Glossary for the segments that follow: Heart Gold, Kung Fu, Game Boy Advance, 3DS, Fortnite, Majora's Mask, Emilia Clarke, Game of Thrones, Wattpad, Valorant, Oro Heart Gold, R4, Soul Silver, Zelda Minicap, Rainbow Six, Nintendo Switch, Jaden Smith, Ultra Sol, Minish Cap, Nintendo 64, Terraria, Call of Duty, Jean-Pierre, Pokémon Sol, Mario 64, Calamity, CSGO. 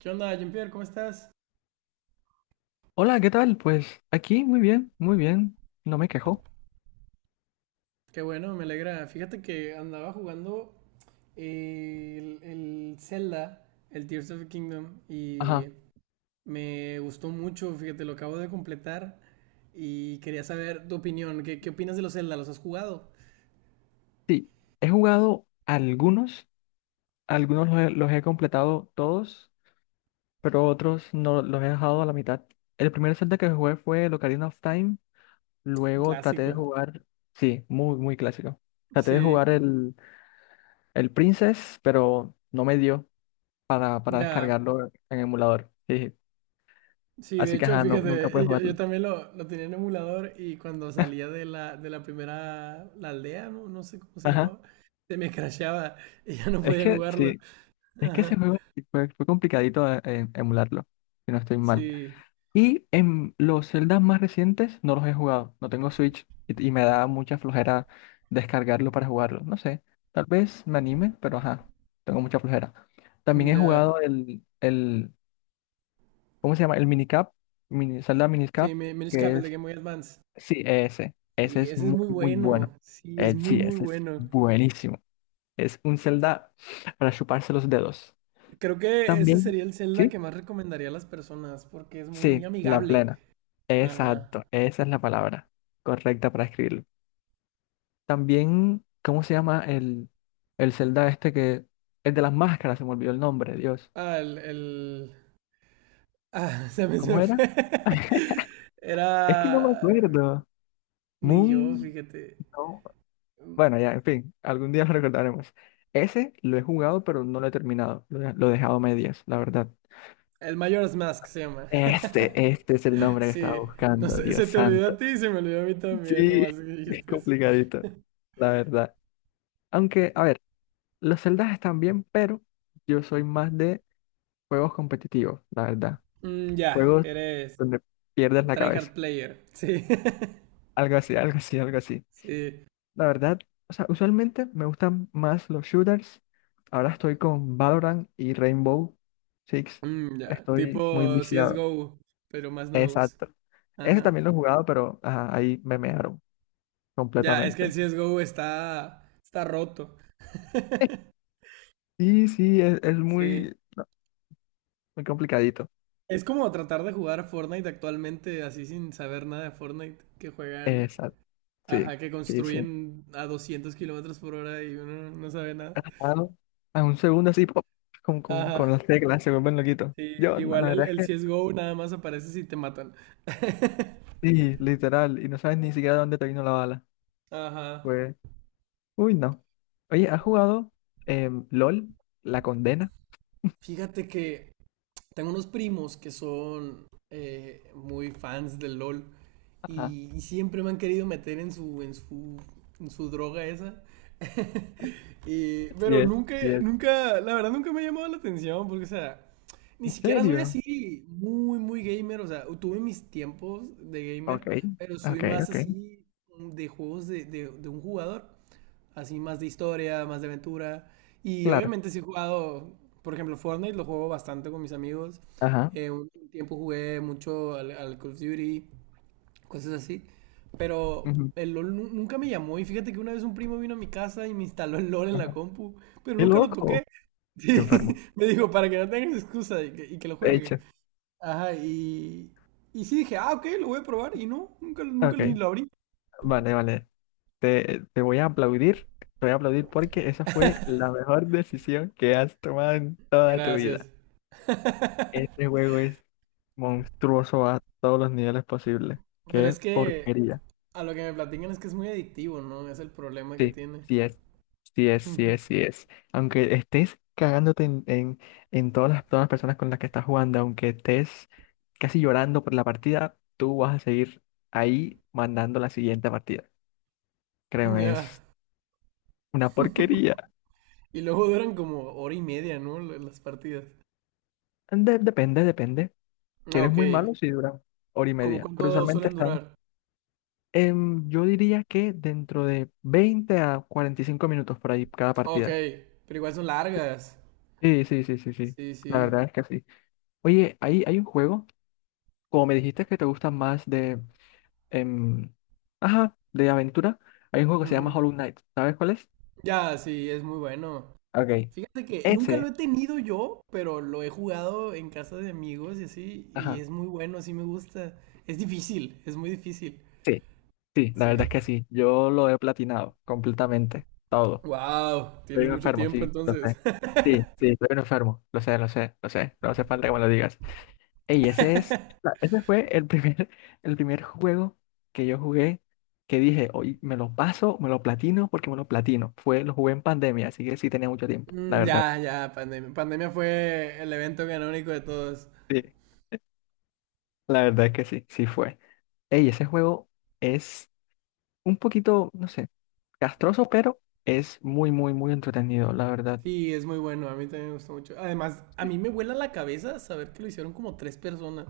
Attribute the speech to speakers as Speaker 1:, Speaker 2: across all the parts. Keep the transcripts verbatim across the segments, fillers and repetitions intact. Speaker 1: ¿Qué onda, Jean-Pierre? ¿Cómo estás?
Speaker 2: Hola, ¿qué tal? Pues aquí muy bien, muy bien, no me quejo.
Speaker 1: Qué bueno, me alegra. Fíjate que andaba jugando eh, el, el Zelda, el Tears of the Kingdom, y
Speaker 2: Ajá,
Speaker 1: me gustó mucho. Fíjate, lo acabo de completar y quería saber tu opinión. ¿Qué, qué opinas de los Zelda? ¿Los has jugado?
Speaker 2: sí, he jugado algunos, algunos los he, los he completado todos, pero otros no los he dejado a la mitad. El primer Zelda que jugué fue el Ocarina of Time,
Speaker 1: Un
Speaker 2: luego traté de
Speaker 1: clásico.
Speaker 2: jugar, sí, muy, muy clásico. Traté de
Speaker 1: Sí,
Speaker 2: jugar el, el Princess, pero no me dio para, para
Speaker 1: ya.
Speaker 2: descargarlo en emulador. Sí.
Speaker 1: Sí, de
Speaker 2: Así que
Speaker 1: hecho,
Speaker 2: ajá, no- nunca puedes
Speaker 1: fíjate, yo, yo
Speaker 2: jugarlo.
Speaker 1: también lo, lo tenía en emulador y cuando salía de la, de la primera, la aldea, no, no sé cómo se
Speaker 2: Ajá,
Speaker 1: llamaba, se me crasheaba y ya no
Speaker 2: es
Speaker 1: podía
Speaker 2: que
Speaker 1: jugarlo.
Speaker 2: sí. Es que ese
Speaker 1: Ajá.
Speaker 2: juego sí fue, fue complicadito de- eh, emularlo, si no estoy mal.
Speaker 1: Sí,
Speaker 2: Y en los Zeldas más recientes no los he jugado, no tengo Switch y, y me da mucha flojera descargarlo para jugarlo. No sé, tal vez me anime, pero ajá, tengo mucha flojera. También
Speaker 1: mm,
Speaker 2: he
Speaker 1: ya.
Speaker 2: jugado el, el ¿cómo se llama? El Minicap, mini, Zelda
Speaker 1: Sí,
Speaker 2: Minicap,
Speaker 1: Mi- Minish Cap,
Speaker 2: que
Speaker 1: el de
Speaker 2: es,
Speaker 1: Game Boy Advance.
Speaker 2: sí, ese, ese
Speaker 1: Sí,
Speaker 2: es
Speaker 1: ese es
Speaker 2: muy,
Speaker 1: muy
Speaker 2: muy bueno.
Speaker 1: bueno. Sí, es
Speaker 2: Eh,
Speaker 1: muy,
Speaker 2: sí,
Speaker 1: muy
Speaker 2: ese es
Speaker 1: bueno.
Speaker 2: buenísimo. Es un Zelda para chuparse los dedos.
Speaker 1: Creo que ese
Speaker 2: También,
Speaker 1: sería el Zelda
Speaker 2: ¿sí?
Speaker 1: que más recomendaría a las personas porque es muy
Speaker 2: Sí, la
Speaker 1: amigable.
Speaker 2: plena.
Speaker 1: Ajá.
Speaker 2: Exacto, esa es la palabra correcta para escribirlo. También, ¿cómo se llama el, el Zelda este que es de las máscaras? Se me olvidó el nombre, Dios.
Speaker 1: Ah, el, el... Ah, se me, se
Speaker 2: ¿Cómo
Speaker 1: me
Speaker 2: era?
Speaker 1: fue.
Speaker 2: Es que no me
Speaker 1: Era.
Speaker 2: acuerdo.
Speaker 1: Ni yo,
Speaker 2: Moon,
Speaker 1: fíjate.
Speaker 2: no. Bueno, ya, en fin, algún día lo recordaremos. Ese lo he jugado, pero no lo he terminado. Lo he, lo he dejado a medias, la verdad.
Speaker 1: El Majora's Mask se llama.
Speaker 2: Este, este es el nombre que estaba
Speaker 1: Sí. No
Speaker 2: buscando,
Speaker 1: sé,
Speaker 2: Dios
Speaker 1: se te olvidó a
Speaker 2: santo.
Speaker 1: ti y se me olvidó a mí también,
Speaker 2: Sí,
Speaker 1: nomás que
Speaker 2: es
Speaker 1: dijiste eso.
Speaker 2: complicadito, la verdad. Aunque, a ver. Los celdas están bien, pero yo soy más de juegos competitivos, la verdad.
Speaker 1: Mm, ya,
Speaker 2: Juegos
Speaker 1: eres
Speaker 2: donde pierdes la
Speaker 1: tryhard
Speaker 2: cabeza.
Speaker 1: player. Sí.
Speaker 2: Algo así, algo así, algo así.
Speaker 1: Sí.
Speaker 2: La verdad, o sea, usualmente me gustan más los shooters. Ahora estoy con Valorant y Rainbow Six.
Speaker 1: Mm, ya,
Speaker 2: Estoy muy
Speaker 1: tipo
Speaker 2: viciado.
Speaker 1: C S G O, pero más nuevos.
Speaker 2: Exacto. Ese
Speaker 1: Ajá.
Speaker 2: también lo he jugado, pero ajá, ahí me mearon
Speaker 1: Ya, es que el
Speaker 2: completamente.
Speaker 1: C S G O está, está roto.
Speaker 2: Sí, sí, es, es
Speaker 1: Sí.
Speaker 2: muy, muy complicadito.
Speaker 1: Es como tratar de jugar a Fortnite actualmente así sin saber nada de Fortnite, que juegan,
Speaker 2: Exacto. Sí,
Speaker 1: ajá, que
Speaker 2: sí, sí.
Speaker 1: construyen a doscientos kilómetros por hora y uno no sabe nada.
Speaker 2: Ah, no. A un segundo así, pop, con, con, con
Speaker 1: Ajá.
Speaker 2: las teclas, se vuelven loquitos.
Speaker 1: Sí,
Speaker 2: Yo, la
Speaker 1: igual
Speaker 2: la
Speaker 1: el,
Speaker 2: verdad es
Speaker 1: el
Speaker 2: que
Speaker 1: C S G O nada más aparece si te matan.
Speaker 2: sí, literal, y no sabes ni siquiera dónde te vino la bala.
Speaker 1: Ajá.
Speaker 2: Pues, uy, no. Oye, ¿has jugado em, L O L? La condena.
Speaker 1: Fíjate que tengo unos primos que son eh, muy fans del LOL
Speaker 2: Ajá,
Speaker 1: y, y siempre me han querido meter en su, en su, en su droga esa. Y,
Speaker 2: sí
Speaker 1: pero
Speaker 2: es,
Speaker 1: nunca,
Speaker 2: sí es.
Speaker 1: nunca, la verdad nunca me ha llamado la atención, porque, o sea, ni
Speaker 2: ¿En
Speaker 1: siquiera soy
Speaker 2: serio?
Speaker 1: así muy, muy gamer, o sea, tuve mis tiempos de gamer,
Speaker 2: Ok,
Speaker 1: pero soy
Speaker 2: ok,
Speaker 1: más
Speaker 2: ok,
Speaker 1: así de juegos de, de, de un jugador, así más de historia, más de aventura, y
Speaker 2: claro.
Speaker 1: obviamente sí he jugado, por ejemplo, Fortnite lo juego bastante con mis amigos,
Speaker 2: Ajá,
Speaker 1: eh, un tiempo jugué mucho al, al Call of Duty, cosas así. Pero
Speaker 2: ujú,
Speaker 1: el LOL nu- nunca me llamó y fíjate que una vez un primo vino a mi casa y me instaló el LOL en la
Speaker 2: ajá.
Speaker 1: compu, pero
Speaker 2: Qué
Speaker 1: nunca lo
Speaker 2: loco,
Speaker 1: toqué.
Speaker 2: qué
Speaker 1: Sí,
Speaker 2: enfermo.
Speaker 1: me dijo, para que no tengas excusa y que, y que lo
Speaker 2: De
Speaker 1: juegues.
Speaker 2: hecho,
Speaker 1: Ajá, y, y sí dije, ah, ok, lo voy a probar y no, nunca, nunca ni
Speaker 2: ok,
Speaker 1: lo abrí.
Speaker 2: vale, vale. Te, te voy a aplaudir, te voy a aplaudir porque esa fue la mejor decisión que has tomado en toda tu vida.
Speaker 1: Gracias.
Speaker 2: Este juego es monstruoso a todos los niveles posibles.
Speaker 1: Pero
Speaker 2: Qué
Speaker 1: es que
Speaker 2: porquería.
Speaker 1: a lo que me platican es que es muy adictivo, ¿no? Es el problema que
Speaker 2: Sí,
Speaker 1: tiene.
Speaker 2: sí es. Sí es, sí
Speaker 1: Ujú.
Speaker 2: es, sí es. Aunque estés cagándote en, en, en todas las, todas las personas con las que estás jugando, aunque estés casi llorando por la partida, tú vas a seguir ahí mandando la siguiente partida. Créeme,
Speaker 1: Ya.
Speaker 2: es una porquería.
Speaker 1: Y luego duran como hora y media, ¿no? Las partidas.
Speaker 2: De- depende, depende. Si
Speaker 1: Ah,
Speaker 2: eres
Speaker 1: ok.
Speaker 2: muy malo, sí dura hora y
Speaker 1: ¿Cómo
Speaker 2: media. Pero
Speaker 1: cuánto
Speaker 2: usualmente
Speaker 1: suelen
Speaker 2: está.
Speaker 1: durar?
Speaker 2: Em, yo diría que dentro de veinte a cuarenta y cinco minutos por ahí cada
Speaker 1: Ok,
Speaker 2: partida.
Speaker 1: pero igual son largas.
Speaker 2: Sí, sí, sí, sí, sí.
Speaker 1: Sí,
Speaker 2: La
Speaker 1: sí.
Speaker 2: verdad es que sí. Oye, ahí hay un juego, como me dijiste que te gustan más de, em, ajá, de aventura, hay un juego que se llama
Speaker 1: Ujú.
Speaker 2: Hollow Knight. ¿Sabes cuál es?
Speaker 1: Ya, sí, es muy bueno.
Speaker 2: Ok.
Speaker 1: Fíjate que nunca lo
Speaker 2: Ese,
Speaker 1: he tenido yo, pero lo he jugado en casa de amigos y así, y
Speaker 2: ajá.
Speaker 1: es muy bueno, sí me gusta. Es difícil, es muy difícil.
Speaker 2: Sí, sí, la
Speaker 1: Sí.
Speaker 2: verdad es que sí. Yo lo he platinado completamente, todo.
Speaker 1: Wow,
Speaker 2: Soy
Speaker 1: tienes
Speaker 2: un
Speaker 1: mucho
Speaker 2: enfermo,
Speaker 1: tiempo
Speaker 2: sí, lo
Speaker 1: entonces.
Speaker 2: sé. Sí, sí, soy un enfermo, lo sé, lo sé, lo sé. No hace falta que me lo digas. Ey, ese es, la- ese fue el primer, el primer juego que yo jugué que dije, hoy me lo paso, me lo platino porque me lo platino. Fue, lo jugué en pandemia, así que sí tenía mucho tiempo, la
Speaker 1: Mm,
Speaker 2: verdad.
Speaker 1: ya, ya, pandemia. Pandemia fue el evento canónico de todos.
Speaker 2: Sí, la verdad es que sí, sí fue. Ey, ese juego es un poquito, no sé, castroso, pero es muy, muy, muy entretenido, la verdad.
Speaker 1: Sí, es muy bueno, a mí también me gustó mucho. Además, a
Speaker 2: Sí,
Speaker 1: mí me vuela la cabeza saber que lo hicieron como tres personas.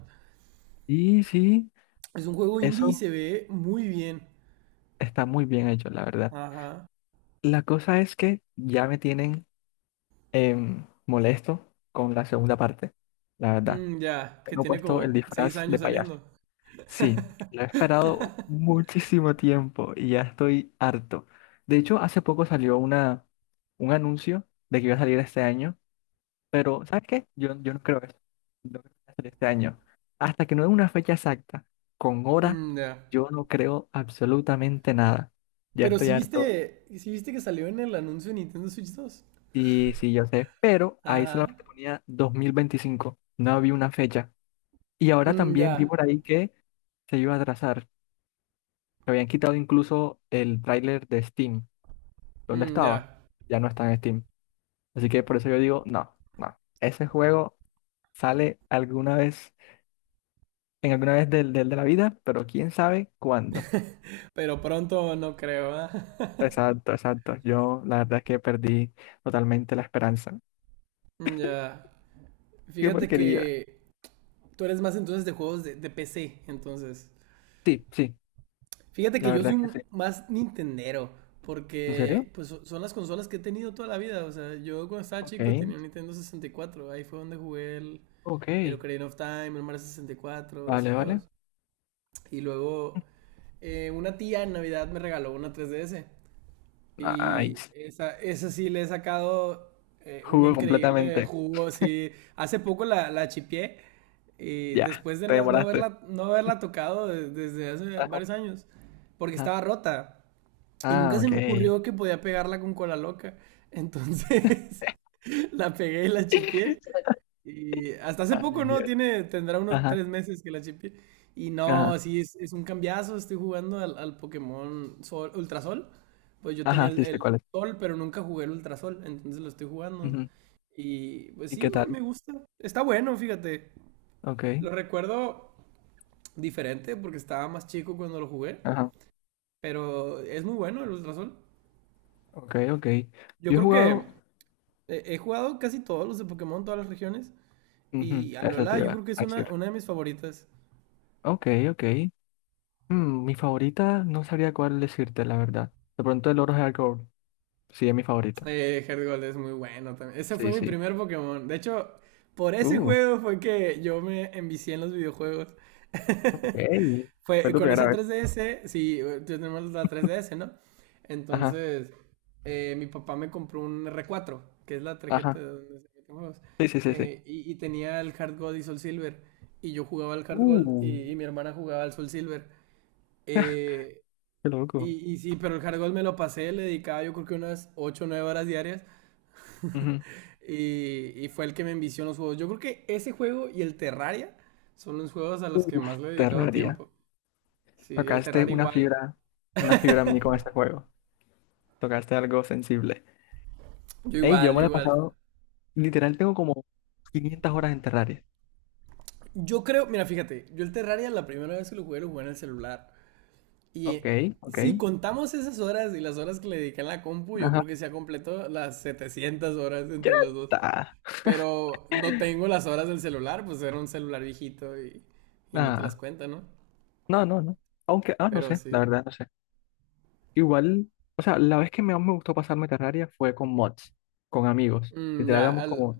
Speaker 2: sí, sí,
Speaker 1: Es un juego indie y
Speaker 2: eso
Speaker 1: se ve muy bien.
Speaker 2: está muy bien hecho, la verdad.
Speaker 1: Ajá.
Speaker 2: La cosa es que ya me tienen em, molesto con la segunda parte, la verdad.
Speaker 1: Mm, ya, que
Speaker 2: Tengo
Speaker 1: tiene
Speaker 2: puesto el
Speaker 1: como seis
Speaker 2: disfraz de
Speaker 1: años
Speaker 2: payaso.
Speaker 1: saliendo.
Speaker 2: Sí, lo he esperado muchísimo tiempo y ya estoy harto. De hecho, hace poco salió una, un anuncio de que iba a salir este año, pero ¿sabes qué? Yo, yo no creo que no creo que vaya a salir este año. Hasta que no dé una fecha exacta, con hora,
Speaker 1: Mm, ya.
Speaker 2: yo no creo absolutamente nada. Ya
Speaker 1: Pero
Speaker 2: estoy
Speaker 1: si
Speaker 2: harto.
Speaker 1: viste, si viste que salió en el anuncio de Nintendo Switch dos.
Speaker 2: Sí, sí, yo sé, pero ahí
Speaker 1: Ajá.
Speaker 2: solamente ponía dos mil veinticinco, no había una fecha. Y ahora
Speaker 1: Mm,
Speaker 2: también vi
Speaker 1: ya.
Speaker 2: por ahí que se iba a atrasar. Habían quitado incluso el tráiler de Steam. ¿Dónde
Speaker 1: Mm,
Speaker 2: estaba?
Speaker 1: ya.
Speaker 2: Ya no está en Steam. Así que por eso yo digo, no, no. Ese juego sale alguna vez, en alguna vez del, del de la vida, pero quién sabe cuándo.
Speaker 1: Pero pronto no creo, ¿ah?
Speaker 2: Exacto, exacto. Yo la verdad es que perdí totalmente la esperanza.
Speaker 1: Mm, ya.
Speaker 2: Qué
Speaker 1: Fíjate
Speaker 2: porquería.
Speaker 1: que tú eres más entonces de juegos de, de P C, entonces.
Speaker 2: Sí, sí,
Speaker 1: Fíjate que
Speaker 2: la
Speaker 1: yo soy
Speaker 2: verdad es que
Speaker 1: un
Speaker 2: sí.
Speaker 1: más nintendero,
Speaker 2: ¿En serio?
Speaker 1: porque pues so- son las consolas que he tenido toda la vida. O sea, yo cuando estaba
Speaker 2: Ok,
Speaker 1: chico tenía un Nintendo sesenta y cuatro, ahí fue donde jugué el,
Speaker 2: ok.
Speaker 1: el Ocarina of Time, el Mario sesenta y cuatro, esos
Speaker 2: Vale, vale.
Speaker 1: juegos. Y luego eh, una tía en Navidad me regaló una tres D S. Y
Speaker 2: Nice.
Speaker 1: esa, esa sí le he sacado eh, un
Speaker 2: Jugó
Speaker 1: increíble
Speaker 2: completamente.
Speaker 1: jugo. Sí. Hace poco la, la chipié. Y
Speaker 2: Ya,
Speaker 1: después de
Speaker 2: te
Speaker 1: no, no
Speaker 2: demoraste.
Speaker 1: haberla, no haberla tocado de- desde hace
Speaker 2: Ajá,
Speaker 1: varios años. Porque
Speaker 2: ajá.
Speaker 1: estaba rota. Y
Speaker 2: Ah,
Speaker 1: nunca se me
Speaker 2: ok.
Speaker 1: ocurrió que podía pegarla con cola loca. Entonces la pegué y la chipié. Y hasta hace
Speaker 2: Ay,
Speaker 1: poco, ¿no?
Speaker 2: Dios.
Speaker 1: Tiene, tendrá unos
Speaker 2: Ajá.
Speaker 1: tres meses que la chipié. Y no,
Speaker 2: Ajá,
Speaker 1: sí, es, es un cambiazo. Estoy jugando al, al Pokémon Sol, Ultrasol. Pues yo tenía
Speaker 2: ajá,
Speaker 1: el,
Speaker 2: sí sé
Speaker 1: el
Speaker 2: cuál es.
Speaker 1: Sol, pero nunca jugué el Ultra Sol. Entonces lo estoy jugando.
Speaker 2: Ujú.
Speaker 1: Y pues
Speaker 2: ¿Y
Speaker 1: sí,
Speaker 2: qué
Speaker 1: me,
Speaker 2: tal?
Speaker 1: me gusta. Está bueno, fíjate.
Speaker 2: Ok,
Speaker 1: Lo recuerdo diferente porque estaba más chico cuando lo jugué.
Speaker 2: ajá,
Speaker 1: Pero es muy bueno el Ultra Sol.
Speaker 2: ok, ok.
Speaker 1: Yo
Speaker 2: Yo he
Speaker 1: creo
Speaker 2: jugado,
Speaker 1: que he, he jugado casi todos los de Pokémon, todas las regiones.
Speaker 2: ujú,
Speaker 1: Y
Speaker 2: eso te
Speaker 1: Alola, yo creo
Speaker 2: iba
Speaker 1: que
Speaker 2: a
Speaker 1: es una,
Speaker 2: decir.
Speaker 1: una de mis favoritas.
Speaker 2: Ok, ok. Mm, mi favorita, no sabría cuál decirte, la verdad. De pronto el Oro Heart Gold, sí es mi favorita.
Speaker 1: Eh, Heart Gold es muy bueno también. Ese fue
Speaker 2: Sí,
Speaker 1: mi
Speaker 2: sí.
Speaker 1: primer Pokémon. De hecho, por ese
Speaker 2: Uh,
Speaker 1: juego fue que yo me envicié en los videojuegos.
Speaker 2: ok. Fue
Speaker 1: Fue
Speaker 2: tu
Speaker 1: con
Speaker 2: primera
Speaker 1: esa
Speaker 2: vez.
Speaker 1: tres D S, sí, tenemos la tres D S, ¿no?
Speaker 2: Ajá,
Speaker 1: Entonces, eh, mi papá me compró un R cuatro, que es la tarjeta
Speaker 2: ajá.
Speaker 1: de donde se meten juegos.
Speaker 2: Sí, sí, sí, sí.
Speaker 1: eh, y, y tenía el Hard Gold y Soul Silver. Y yo jugaba al Hard Gold y,
Speaker 2: Uh,
Speaker 1: y mi hermana jugaba al Soul Silver. Eh,
Speaker 2: qué loco.
Speaker 1: y, y sí, pero el Hard Gold me lo pasé, le dedicaba yo creo que unas ocho o nueve horas diarias.
Speaker 2: Ujú.
Speaker 1: Y, y fue el que me envició en los juegos. Yo creo que ese juego y el Terraria son los juegos a los que
Speaker 2: Uf,
Speaker 1: más le he dedicado
Speaker 2: Terraria.
Speaker 1: tiempo. Sí, el
Speaker 2: Tocaste
Speaker 1: Terraria
Speaker 2: una
Speaker 1: igual.
Speaker 2: fibra, una fibra en mí con este juego. Tocaste algo sensible.
Speaker 1: Yo
Speaker 2: Ey, yo
Speaker 1: igual,
Speaker 2: me
Speaker 1: yo
Speaker 2: lo he
Speaker 1: igual.
Speaker 2: pasado. Literal, tengo como quinientas horas en Terraria.
Speaker 1: Yo creo, mira, fíjate, yo el Terraria la primera vez que lo jugué lo jugué en el celular. Y
Speaker 2: Ok,
Speaker 1: eh,
Speaker 2: ok.
Speaker 1: si contamos esas horas y las horas que le dediqué en la compu, yo
Speaker 2: Ajá.
Speaker 1: creo que se ha completado las setecientas horas
Speaker 2: Ya
Speaker 1: entre los dos.
Speaker 2: está.
Speaker 1: Pero no tengo las horas del celular, pues era un celular viejito y, y no te las
Speaker 2: Ah,
Speaker 1: cuenta, ¿no?
Speaker 2: no, no, no. Aunque, ah, no
Speaker 1: Pero
Speaker 2: sé, la
Speaker 1: sí.
Speaker 2: verdad, no sé. Igual, o sea, la vez que más me gustó pasarme Terraria fue con mods, con amigos.
Speaker 1: Mm,
Speaker 2: Literal,
Speaker 1: ya,
Speaker 2: éramos
Speaker 1: al,
Speaker 2: como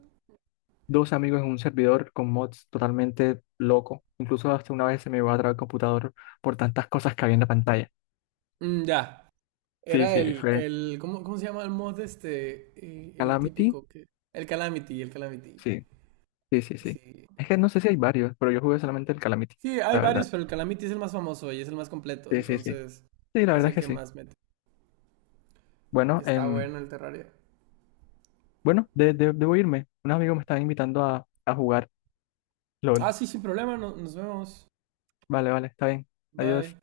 Speaker 2: dos amigos en un servidor con mods totalmente loco. Incluso hasta una vez se me iba a trabar el computador por tantas cosas que había en la pantalla.
Speaker 1: mm, ya.
Speaker 2: Sí,
Speaker 1: Era
Speaker 2: sí,
Speaker 1: el,
Speaker 2: fue
Speaker 1: el ¿cómo, cómo se llama el mod este? Eh, el
Speaker 2: Calamity.
Speaker 1: típico que. El Calamity, el Calamity.
Speaker 2: Sí, sí, sí, sí.
Speaker 1: Sí.
Speaker 2: Es que no sé si hay varios, pero yo jugué solamente el Calamity,
Speaker 1: Sí, hay
Speaker 2: la
Speaker 1: varios,
Speaker 2: verdad.
Speaker 1: pero el Calamity es el más famoso y es el más completo,
Speaker 2: Sí, sí, sí.
Speaker 1: entonces
Speaker 2: Sí, la
Speaker 1: es
Speaker 2: verdad es
Speaker 1: el
Speaker 2: que
Speaker 1: que
Speaker 2: sí.
Speaker 1: más mete.
Speaker 2: Bueno,
Speaker 1: Está
Speaker 2: em,
Speaker 1: bueno el Terraria.
Speaker 2: bueno, de- de- debo irme. Unos amigos me están invitando a, a jugar
Speaker 1: Ah,
Speaker 2: L O L.
Speaker 1: sí, sin problema, no- nos vemos.
Speaker 2: Vale, vale, está bien.
Speaker 1: Bye.
Speaker 2: Adiós.